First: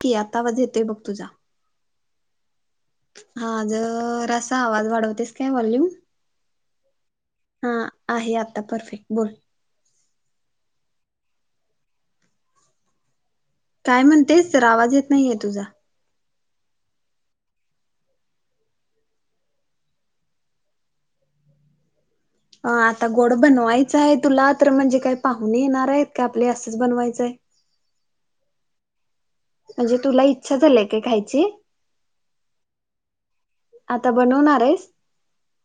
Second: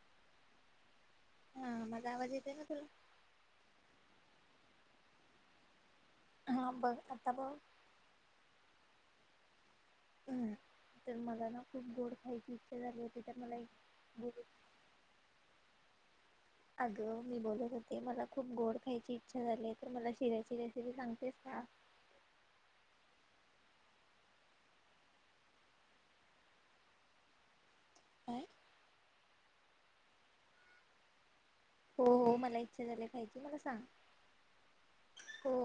की आता आवाज येताय बघ तुझा. हा माझा आवाज येते ना तुला. हा ज असा आवाज वाढवतेस काय वॉल्यूम. हा बघ आता बघ हा आहे आता परफेक्ट. बरं हम्म तर मला ना खूप गोड खायची इच्छा झाली होती. तर मला एक काय गोड- म्हणतेच तर आवाज येत नाहीये तुझा अगं मी बोलत होते मला खूप गोड खायची इच्छा झाली तर मला शिऱ्याची रेसिपी सांगतेस का? अ आता गोड बनवायचं आहे तुला तर म्हणजे काय पाहून येणार आहेत का आपले असंच बनवायचं आहे? काय म्हणजे तुला इच्छा झालीय का खायची हो हो मला इच्छा झाली पाहिजे. आता बनवणार आहेस हो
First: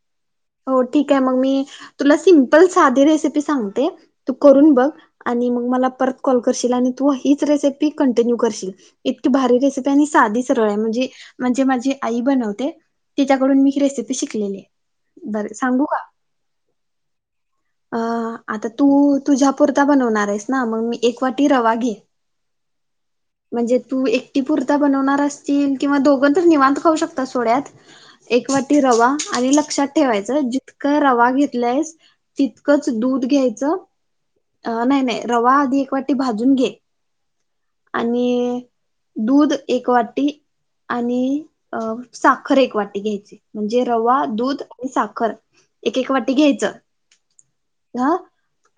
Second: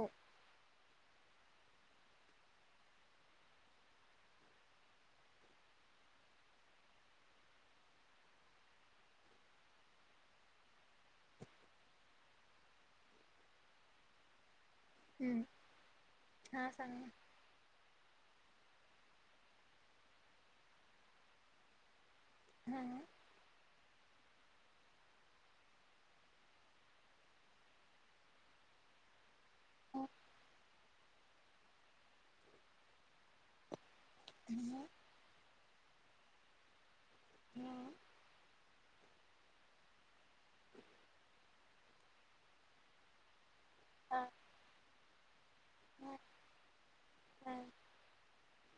हो ठीक आहे मग मी. तुला सिमपल साधी रेसिपी सांगते तू करून बघ आणि मग मला परत कॉल करशील आणि तू हीच रेसिपी कंटिन्यू करशील इतकी भारी रेसिपी आणि साधी सरळ आहे म्हणजे म्हणजे माझी आई बनवते. तिच्याकडून मी रेसिपी शिकलेली हम्म बर सांगू का हा सांगा. अ आता तू तुझ्या पुुरता बनवणार आहेस ना? मग मी एक वाटी रवा घे हां म्हणजे तू एक एकटी पुरता बनवणार असचील किंवा दोघ तर निवांत खाऊ शकतात सोड यात एक वाटी रवा. आणि लक्षात ठेवायचं ज- जितक रवा घेतलायस. तितकंच दूध घ्यायचं. अ हां नाही नाही रवा आधी- एक वाटी भाजून घे. हां आणि दूध एक वाटी आणि आणि साखर एक वाटी घ्यायची. म्हणजे हां रवा दूध आणि साखर. एक एक हां वाटी घ्यायचं. हां हा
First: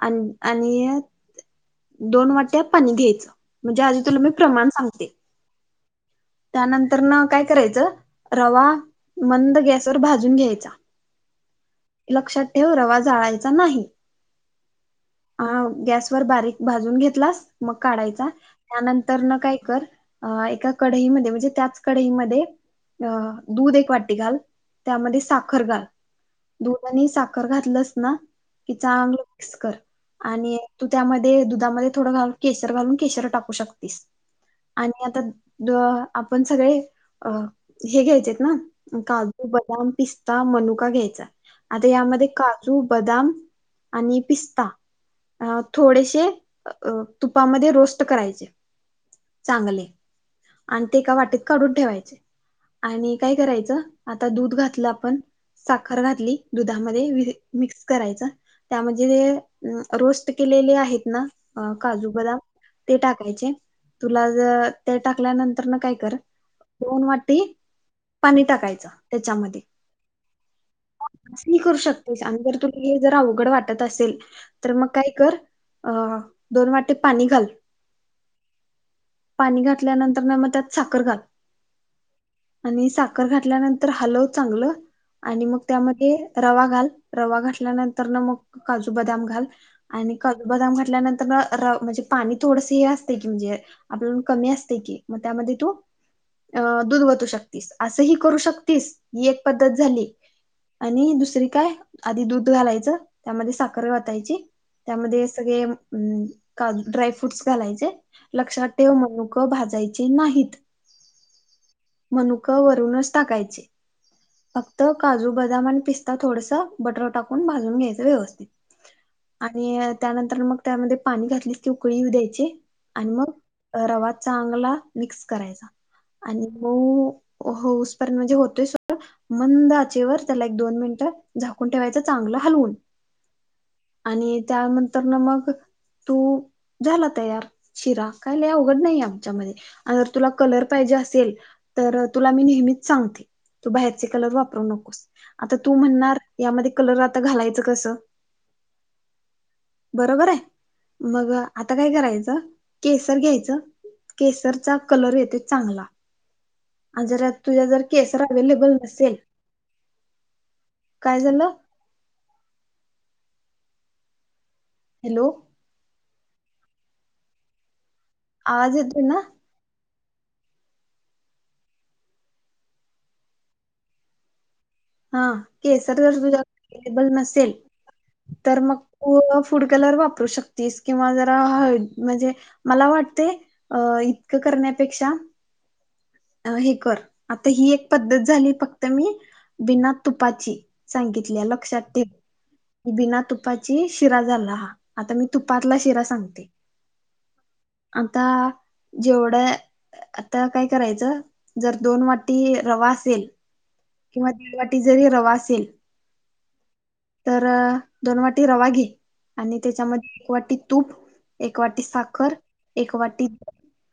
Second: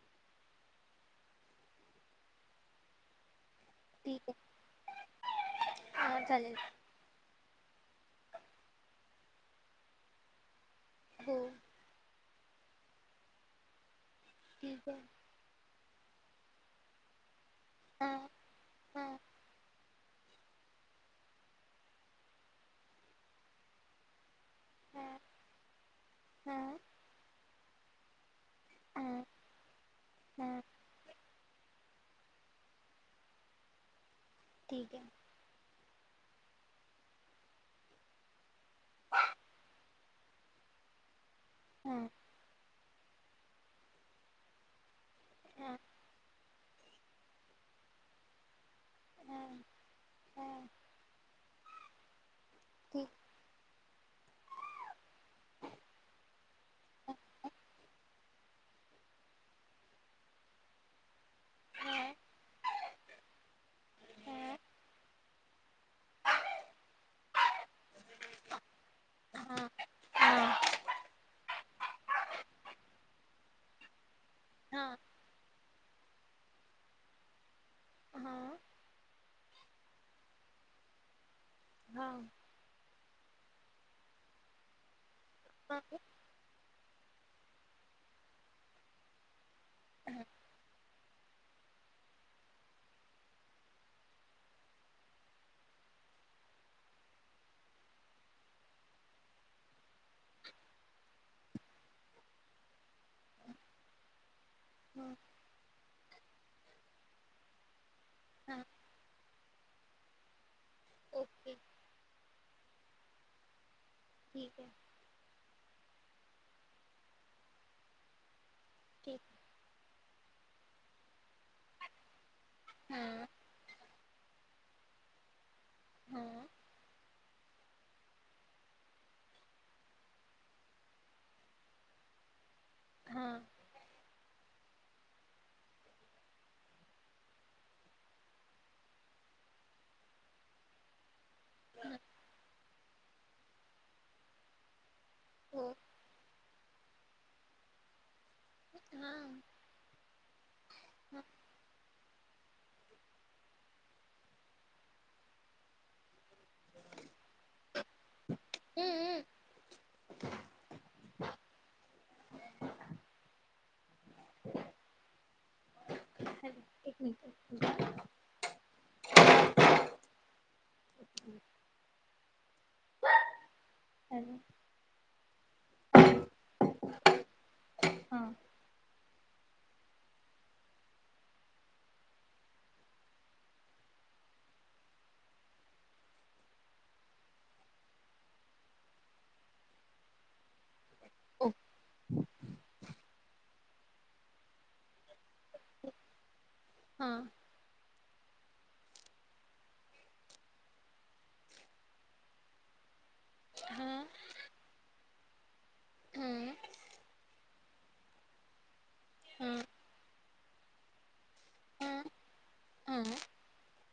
आणि आणि दोन वाट्या पाणी घ्यायचं. म्हणजे आधी तुला ठीक मी आहे प्रमाण सांगते. हां चालेल त्यानंतर न काय करायचं रवा मंद गॅसवर भाजून घ्यायचा हो लक्षात रवा जाळायचा नाही. ठीक आहे हा गॅसवर बारीक भाजून घेतलास मग काढायचा हां हां त्यानंतर न काय कर अ एका कढईमध्ये म्हणजे त्याच कडईमध्ये अ दूध एक वाटी घाल, हां त्यामध्ये साखर घाल हां दुध आणि साखर घातलंस ना की चांगलं हां मिक्स कर आणि हां तू त्यामध्ये दुधामध्ये थोडं घा केसर घालून केसर टाकू शकतेस. ठीक आणि आहे आता आपण सगळे अ हे घ्यायचे आहेत ना काजू बदाम पिस्ता मनुका घ्यायचा आता हां यामध्ये काजू बदाम आणि पिस्ता. अ हां थोडेशे अ तुपामध्ये रोस्ट करायचे. चांगले [unintelligible] आणि ते एका वाटीत काढून ठेवायचे ओके आणि काय करायचं आता दूध घातलं आपण साखर घातली दुधामध्ये विर मिक्स करायच त्यामध्ये ज रोस्ट केलेले आहेत ना काजू बदाम ते टाकायचे तुला ज त्यात टाकल्यानंतर न काय कर दोन वाटी पाणी टाकायचं त्याच्यामध्ये करू शकते आणि जर तुला हे जर अवघड वाटत असेल तर मग काय कर अ दोन वाटी पाणी घाल हा. पाणी घात ल्या नंतर म त्यात साखर घाल. आणि साख खर घातल्यानंतर हलव चांगलं आणि मग त्यामध्ये रवा घाल रवा घातल्यानंतर न मग काजू बदाम घाल आणि काजू बदाम घातल्यानंतर र म्हणजे पाणी थोडस हे असते की म्हणजे आपल्याला कमी अस तय की म त्यामध्ये तू अ दूध वतू शकतीस असं ह करू शकतीस ही एक पद्धत झाली आणि दुसरी काय आधी दूध घालायचं त्यामध्ये साखर वतायची. त्यामध्ये सगळे अमं काजू ड्राय फ्रूट्स घालायचे. लक्षात ठेव मनू क भाजायचे नाहीत. मनुक वर तुनच टाकायचे. ठीक फक्त आहे काजू बदाम आणि पिस् आता थोडस बटर टाकून भाजून घ्यायचं व्यवस्थित ठीक आणि त्यानंतर मग त्यामध्ये पाणी घातलीस की उकळी येऊ द्यायची हां आणि मग रवा चांगला मिक्स करायचा. हां आणि मऊ होऊसपर्यंत म्हणजे होतोय सोड मंद आचेवर त्याला एक दोन मिनिटं झाकून ठेवायचं चांगलं हलवून हां आणि त्यानंतर ना मग तू झाला तयार शिरा काय लय अवघड नाहीये. त्याच्यामध्ये आता तुला कलर पाहिजे असेल तर तुला मी नेहमी सांगते तू बाहेरचे कलर वापरू नकोस आता हो तू म्हणणार यामध्ये कलर आता घालायचं कसं हां बरोबर आहे. हां मग आता काय करायचं केसर घ्यायचं केसरचा कलर येतोय चांगला आणि जर तुझ्या जर केस रं अवेलेबल नसेल काय झालं. हॅलो हॅलो एक मिनट आवाज येतोय ना? हॅलो हा केसर जर तुझ्या अवेलेबल नसेल हां तर मग कु फूड कलर वापरू शकतीस किंवा जरा ह म्हणजे मला वाटतयं इतकं करण्यापेक्षा अ हे कर आता ही एक पद्धत झाली फक्त मी बिना तुपाची सांगितल्या ओ लक्षात ठेव बिना तुपा शिरा झाला हा आता मी तुपातला शिरा सांगते. हा. आता जेवढं आता काय करायचं जर दोन वाटी रवा असेल हां किंवा दीड वाटी जरी रवा असेल हां तर दोन वाटी रवा घे आणि हां त्याच्यामध्ये एक वाटी तूप एक वाटी हां साखर एक हां वाटी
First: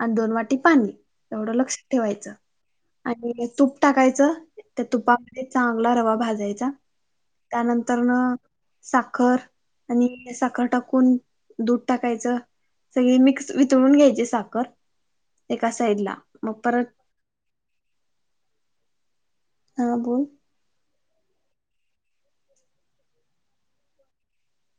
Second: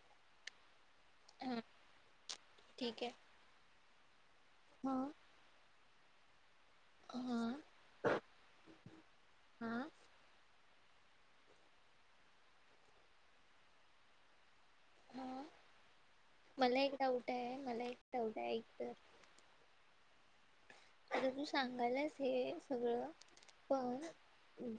आणि दोन वाटी पाणी एवढं हां लक्षात ठेवायचं. ठीक आहे आणि तूप टाकायचं. च. तर हां तुपामध्ये चांग गला रवा भाजायचा हां त्यानंतर न साखर हां आणि साखर टाकून दूध टाकायचं सगळी मिक्स वितळून घ्यायची साखर हां एका साइडला. मग मला परत एक डाउट आहे मला एक डाऊट आहे ऐक तर. हा बोल. आता तू सांगायलास हे सगळं पण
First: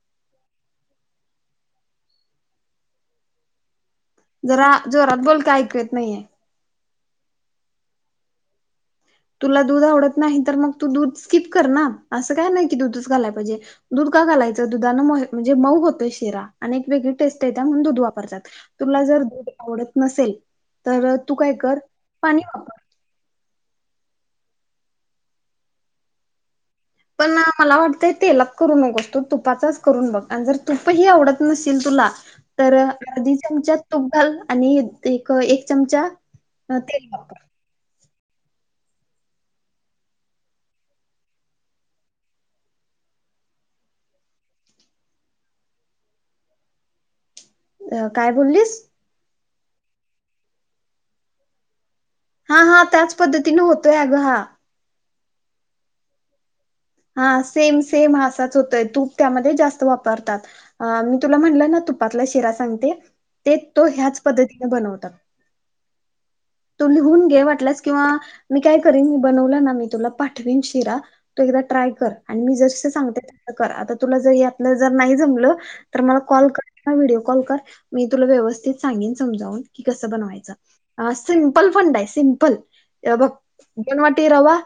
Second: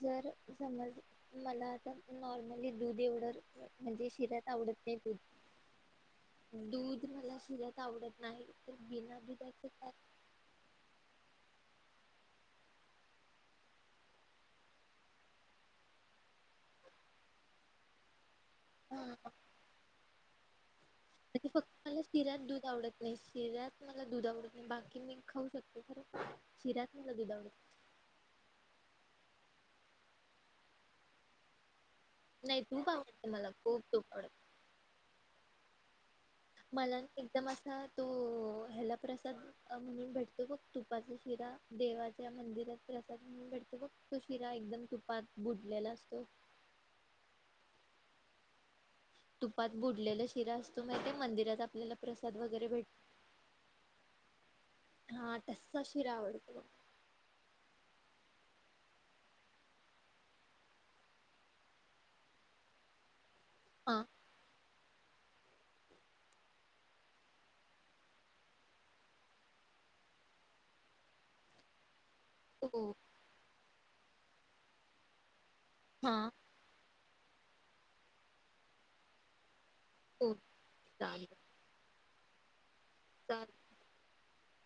जर समज मला आता नॉर्मली दूध एवढं म्हणजे शिऱ्यात जरा आवडत नाही दूध जोरात बोल का ऐकु येत नाहीये. दूध मला शिऱ्यात आवडत नाही. तर बिना तुला दुधाचं दूध काय आवडत नाही तर मग तू दूध स्किप कर ना असं काय नाही की दुधचं घालाय पाहिजे दूध का घालायचं दुधानने म म्हणजे मऊ होतं शिरा आणि एक वेगळी टेस्ट आहे त्या म्हणून दूध वापरत्यात. तुला जर दूध आवडत नसेल तर तू म्हणजे काय कर फक्त मला पाणी शिऱ्यात दूध वापर आवडत नाही शिऱ्यात मला दुध आवडत नाही बाकी मी खाऊ शकते खरं. शिऱ्यात मला पण दूध ना आवडत मला वाटतंय तेलात करू नकोस तू तुपाचाच करून बघ आणि जर तुपही आवडत नशील तुला नाही तर तूप आवडते अधी मला चमचा खूप तूप आवडत घाल आणि एक एक चमचा मला न तेल वापर एकदम असा तो ह्याला प्रसाद अ म्हणून भेटतो बघ तुपाचा शिरा देवाच्या मंदिरात प्रसाद म्हणून भेटतो बघ तो शिरा एकदम तुपात बुडलेला असतो. अ काय बोललीस? तुपात बुडलेला शिरा असतो माहितीये मंदिरात आपल्याला प्रसाद हा वगैरे हा भेट त्याच पद्धतीने होतोय आग हा. हा तस्सा शिरा आवडतो. हा सेम सेम असाच होतोय तूप त्यामध्ये जास्त वापरतात अमं मी तुला म्हटलं ना तुपातला शिरा सांगते. ते तो हा ह्याच पद्धती. बनवतात. तू लिहून घे वाटल्यास किंवा मी काय करन मी बनवला ना मी तुला पाठवेन शिरा तू एकदा ट्राय कर. मी जस हो जस सांगते तस कर आता. तुला जर हे आपलं जर नाही जमलं. तर हा मला कॉल कर व्हिडिओ. कॉल कर मी तुला व्यवस्थित सांगेन समजावून. कि कसं हो बनवायचं आ स चालेल फंडाय सिमपल ये बग चालेल दोन वाटी रवा,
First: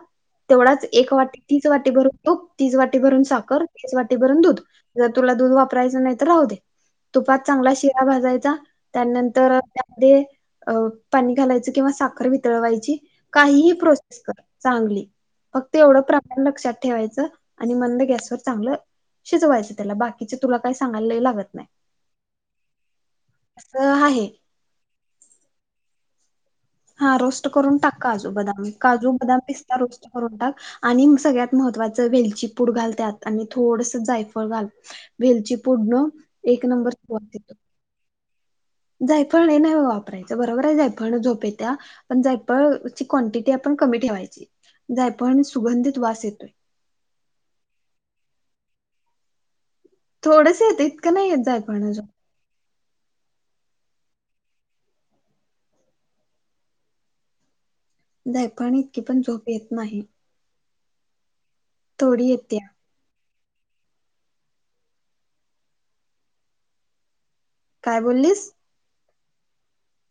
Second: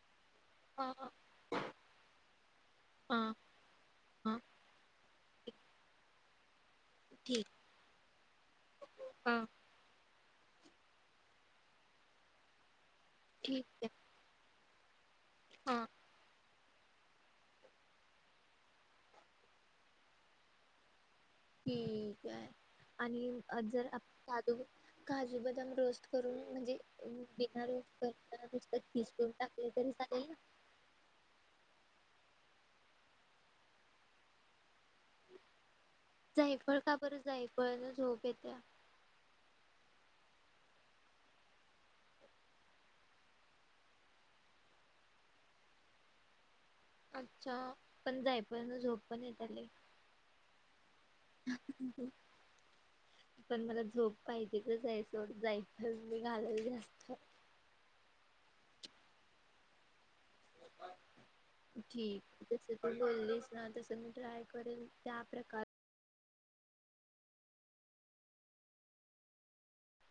तेवढाच हा एक वाटी तीच वाटी भरून दूद तीच वाटी भरून हा साखर तीच वाटी हा भरून दूध जर तुला दूध वापरायचं नाही तर राहु दे. तुपात ठीक चांगला शिरा भाजाय चा हा त्यानंतर त्या अ पाणी घालायचं किंवा साखर वितळवायची. ठीक काहीही आहे प्रोसेस कर. चांगली फक्त हा एवढं प्रमाण लक्षात ठेवायचं आणि मंद गॅसवर चांगलं शिजवायचं त्याला, बाकीचे तुला काय सांगायला लय ला ठीक आहे आणि जर असं आहे काजू काजू बदाम रोस्ट करून. म्हणजे हा रोस्ट बिना करून टाक काजू करता बदाम, नुसतं काजू, खिसून बदाम, टाकले पिस्ता तरी रोस्ट चालेल ना करून टाक आणि सगळ्यात महत्त्वा च वेलचीपूड घाल त्यात आणि थोडस जायफळ घाल, वेलची पूडनं एक जायफळ नंबर का बरं? सुवास येतो जायफळ न झोप येत्या. जायफळ लय नाही वापरायच बरोबर आहे जायफळन झोप येत्या, पण जायफळची क्वांटिटी आपण कमी ठेवायची जायफळन सुगंधित वास येतोय. अच्छा, पण जायफळन झोप पण येत्या लई. थोडंस येत इतकं नाही येत जायफळन लई झोप. पण मला झोप पाहिजे तर आहेच सोड जायफल घालेल जास्त जायफळने इतकी पण झोप येत नाही. थोडी ठीक तस येत्या पण बोललीस तस मी ट्राय करेल त्या प्रकार काय बोल्लीस?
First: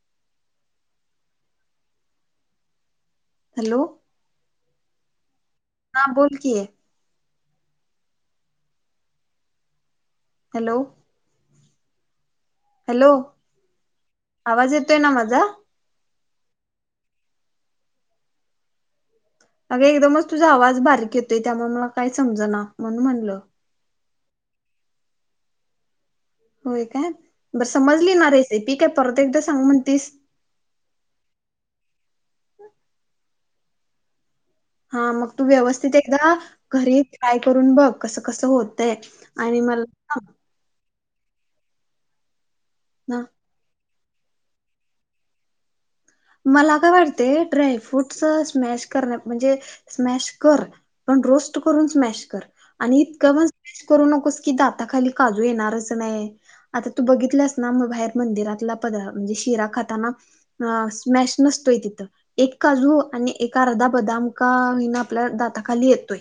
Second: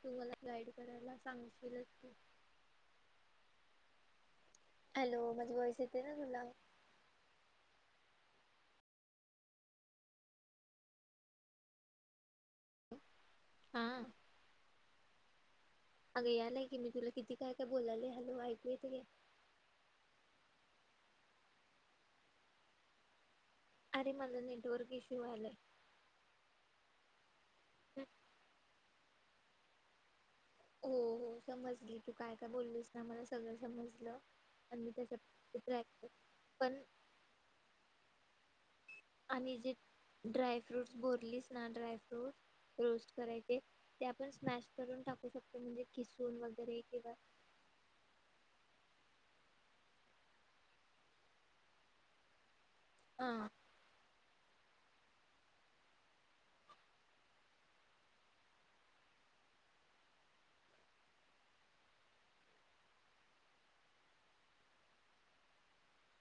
तू मला गाईड करायला सांगशीलच की. हॅलो. हॅलो. वाईस येते हा ना बोल तुला की हॅलो हॅलो हा आवाज ये ते ना माझा. अगं यालाय की मी तुला किती काय काय बोलालोय, हॅलो ऐकू येतंय काय? अगं एकदमच तुझा आवाज बारीक येतोय त्यामुळे मला काय समजना म्हणुन म्हणलं. अरे मला नेटवर्क इश्यु व्हालंय. होय काय बर समजली ना रेसि पी काय परत एकदा सांगु म्हणतीस. हो हो समजली तू काय काय बोललीस ना मला सगळं समजलं. आणि मी हा मग तू त्याच्या व्यवस्थित ट्रॅक एकदा पण घरी ट्राय करून बघ कस कसं होत ते आणि मला सांग बोललीस ना ड्राय फ्रूट रोस्ट ना करायचे ते आपण स्मॅश करून टाकू शकतो म्हणजे किसून मला वगैरे काय किंवा वाटते ड्रायफ्रूट स्मॅश स्मॅश कर म्हणजे रोस्ट करून स्मॅश कर आणि इतक पण हा स्मॅश करू नकोस की दाता खाली काजू येणारच नाही आता तू बघितलंस ना म बाहेर मंदिरातला म्हणजे शिरा खाताना मॅश नसतोय तिथं एक काजू आणि एका अर्धा बदाम का होईना आपल्या दाताखाली येतोय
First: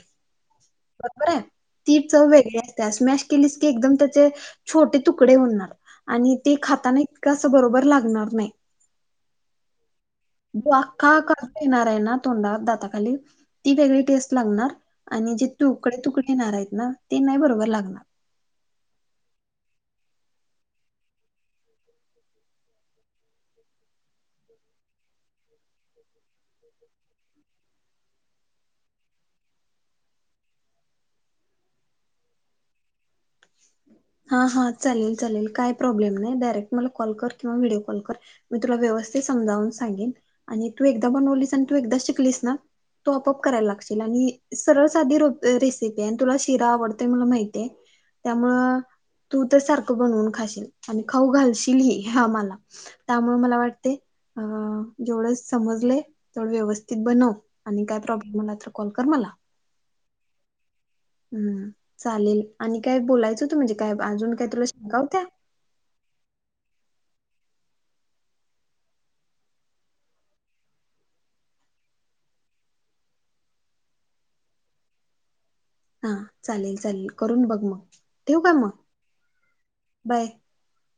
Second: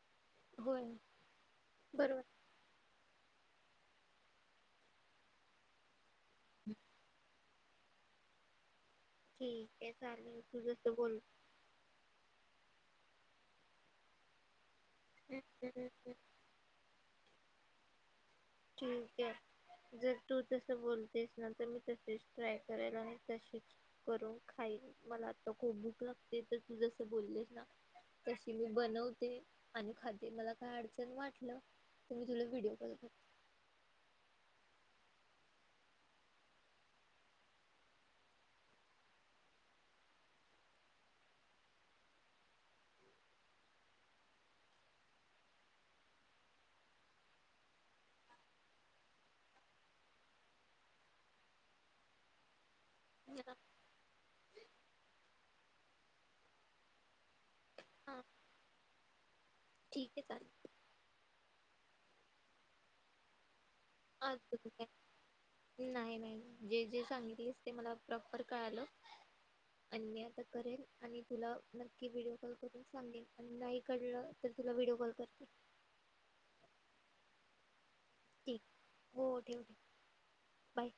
होय बरोबर आहे ती बरोबर चव वेगळी असते स्मॅश की एकदम त्याचे छोटे तुकडे होणार आणि ते खाताना इतकं बरोबर लागणार नाही [inaudible] चालेल तू जो जसं अखा बोल काजू येणार आहे ना तोंडात दाता खाली ती वेगळी टेस्ट लागणार आणि जे तुकडे ठीक तुकडे येणार आहेत ना ते नाही बरोबर लागणार जर तू तस बोलतेस ना तर मी तच ट्राय करेल आणि तच करून खाईन मला आता खूप भूक लागते तर तू जस बोललीस ना तशी मी बनवते आणि खाते मला काय अडचण वाटलं तर मी तुला व्हडिओ कॉल करते हा हा चालेल चालेल काय प्रॉब्लेम नाही डायरेक्ट मला कॉल कर किंवा व्हिडिओ कॉल कर मी तुला व्यवस्थित समजावून सांगेन आणि तू एकदा बनवलीस आणि तू एकदा शिकलीस ना तू आपोआप करायला लागशील आणि सरळ साधी रेसिपी आहे आणि तुला शिरा आवडते मला माहितीय त्यामुळ तू तर सारखं बनवून खाशील आणि खाऊ घालशील हि आम्हाला त्यामुळे करते मला वाटते अ जेवढे समजलय थोड व्यवस्थित बनव आणि काय हा प्रॉब्लेम आला तर कॉल कर मला ठीक आहे चालेल हम्म चालेल आणि काय बोलायचं होतं म्हणजे काय अ अजून काय तुला शंका होत्या नाही नाही जे जे सांगितल म प्रॉपर करेल आणि तुला नक्की व्हिडिओ कॉल करून सांगेल आणि नाही कळलं तर तुला व्हिडिओ कॉल करते हा चालेल चालेल करून बघ मग ठेवू का ठीक मग हो ठेव बाय. बाय